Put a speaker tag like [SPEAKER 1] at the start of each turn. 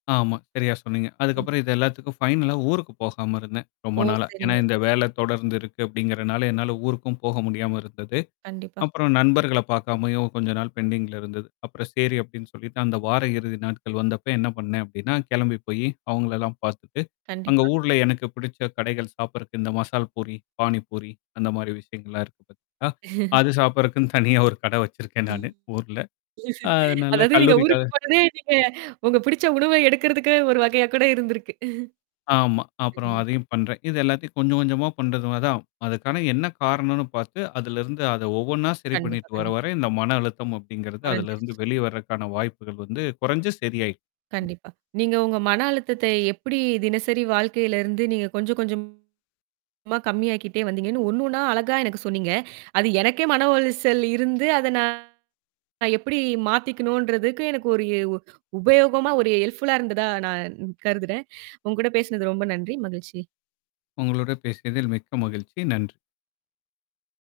[SPEAKER 1] ஆமா, சரியா சொன்னீங்க.
[SPEAKER 2] [unintelligible]
[SPEAKER 1] அதுக்கப்புறம் இது எல்லாத்துக்கும் ஃபைனலா ஊருக்குப் போகாம இருந்தேன். ரொம்ப
[SPEAKER 2] ஓ!
[SPEAKER 1] நாளா. ஏன்னா
[SPEAKER 2] சரிங்க.
[SPEAKER 1] இந்த
[SPEAKER 2] சரி.
[SPEAKER 1] வேல தொடர்ந்து இருக்கு அப்படிங்கிறதுனால, என்னால ஊருக்கும் போக முடியாம இருந்தது.
[SPEAKER 2] கண்டிப்பா.
[SPEAKER 1] அப்புறம் நண்பர்களைப் பாக்காமயும் கொஞ்ச நாள் பெண்டிங்ல இருந்தது. அப்புறம் செரி அப்படின்னு சொல்லித்தான், அந்த வார இறுதி நாட்கள் வந்தப்ப என்ன பண்ணேன் அப்படின்னா, கெளம்பி போயி, அவுங்களல்லாம் பாத்துட்டு, அங்க
[SPEAKER 2] கண்டிப்பா.
[SPEAKER 1] ஊர்ல எனக்குப் பிடிச்ச கடைகள் சாப்பிடறக்கு, இந்த மசால் பூரி, பானி பூரி அந்த மாதிரி விஷயங்கள் எல்லாம் இருக்கு பாத்தீங்களா. அது சாப்பிடறக்குன்னு தனியா ஒரு கடை வெச்சிருக்கேன் நானு ஊர்ல.
[SPEAKER 2] [unintelligible]
[SPEAKER 1] அதனால
[SPEAKER 2] அதாவது, நீங்க
[SPEAKER 1] கல்லூரிக் கா
[SPEAKER 2] ஊருக்குப் போனதே நீங்க, உங்க பிடிச்ச உணவை எடுக்குறதுக்கு ஒரு வகையா கூட இருந்திருக்கு.
[SPEAKER 1] ஆமா. அப்புறம்
[SPEAKER 2] [unintelligible]
[SPEAKER 1] அதையும் பண்றேன். இது எல்லாத்தையும் கொஞ்சம், கொஞ்சமா பண்றது மா தான். அதுக்கான என்னா காரணம்ன்னு பாத்து, அதிலிருந்து அத ஒவ்வொண்ணா சரி
[SPEAKER 2] கண்டிப்பா,
[SPEAKER 1] பண்ணிட்டு வர,
[SPEAKER 2] கண்டிப்பா.
[SPEAKER 1] வர இந்த மன அழுத்தம் அப்படிங்கிறது அதுல இருந்து
[SPEAKER 2] கொறஞ்சிருச்சு.
[SPEAKER 1] வெளிய வரக்கான வாய்ப்புகள் வந்து குறைஞ்சு, சரியாயி இந்த
[SPEAKER 2] கண்டிப்பா. நீங்க உங்க மன அழுத்தத்தை எப்படி தினசரி வாழ்க்கையில இருந்து நீங்கக் கொஞ்சம், கொஞ்சமா கம்மியாக்கிட்டே வந்தீங்கன்னு ஒண்ணு, ஒண்ணா அழகா எனக்குச் சொன்னீங்க. அது எனக்கே மன உளைச்சல் இருந்து, அத நான் எப்படி மாத்திக்கணும்ன்றதுக்கு எனக்கு ஒரு எ உ உபயோகமா, ஒரு ஹெல்ப்ஃபுல்லா இருந்ததா நான் கருதுறேன். உங்ககூட பேசினது ரொம்ப நன்றி, மகிழ்ச்சி.
[SPEAKER 1] உங்களோட பேசியதில் மிக்க மகிழ்ச்சி, நன்றி!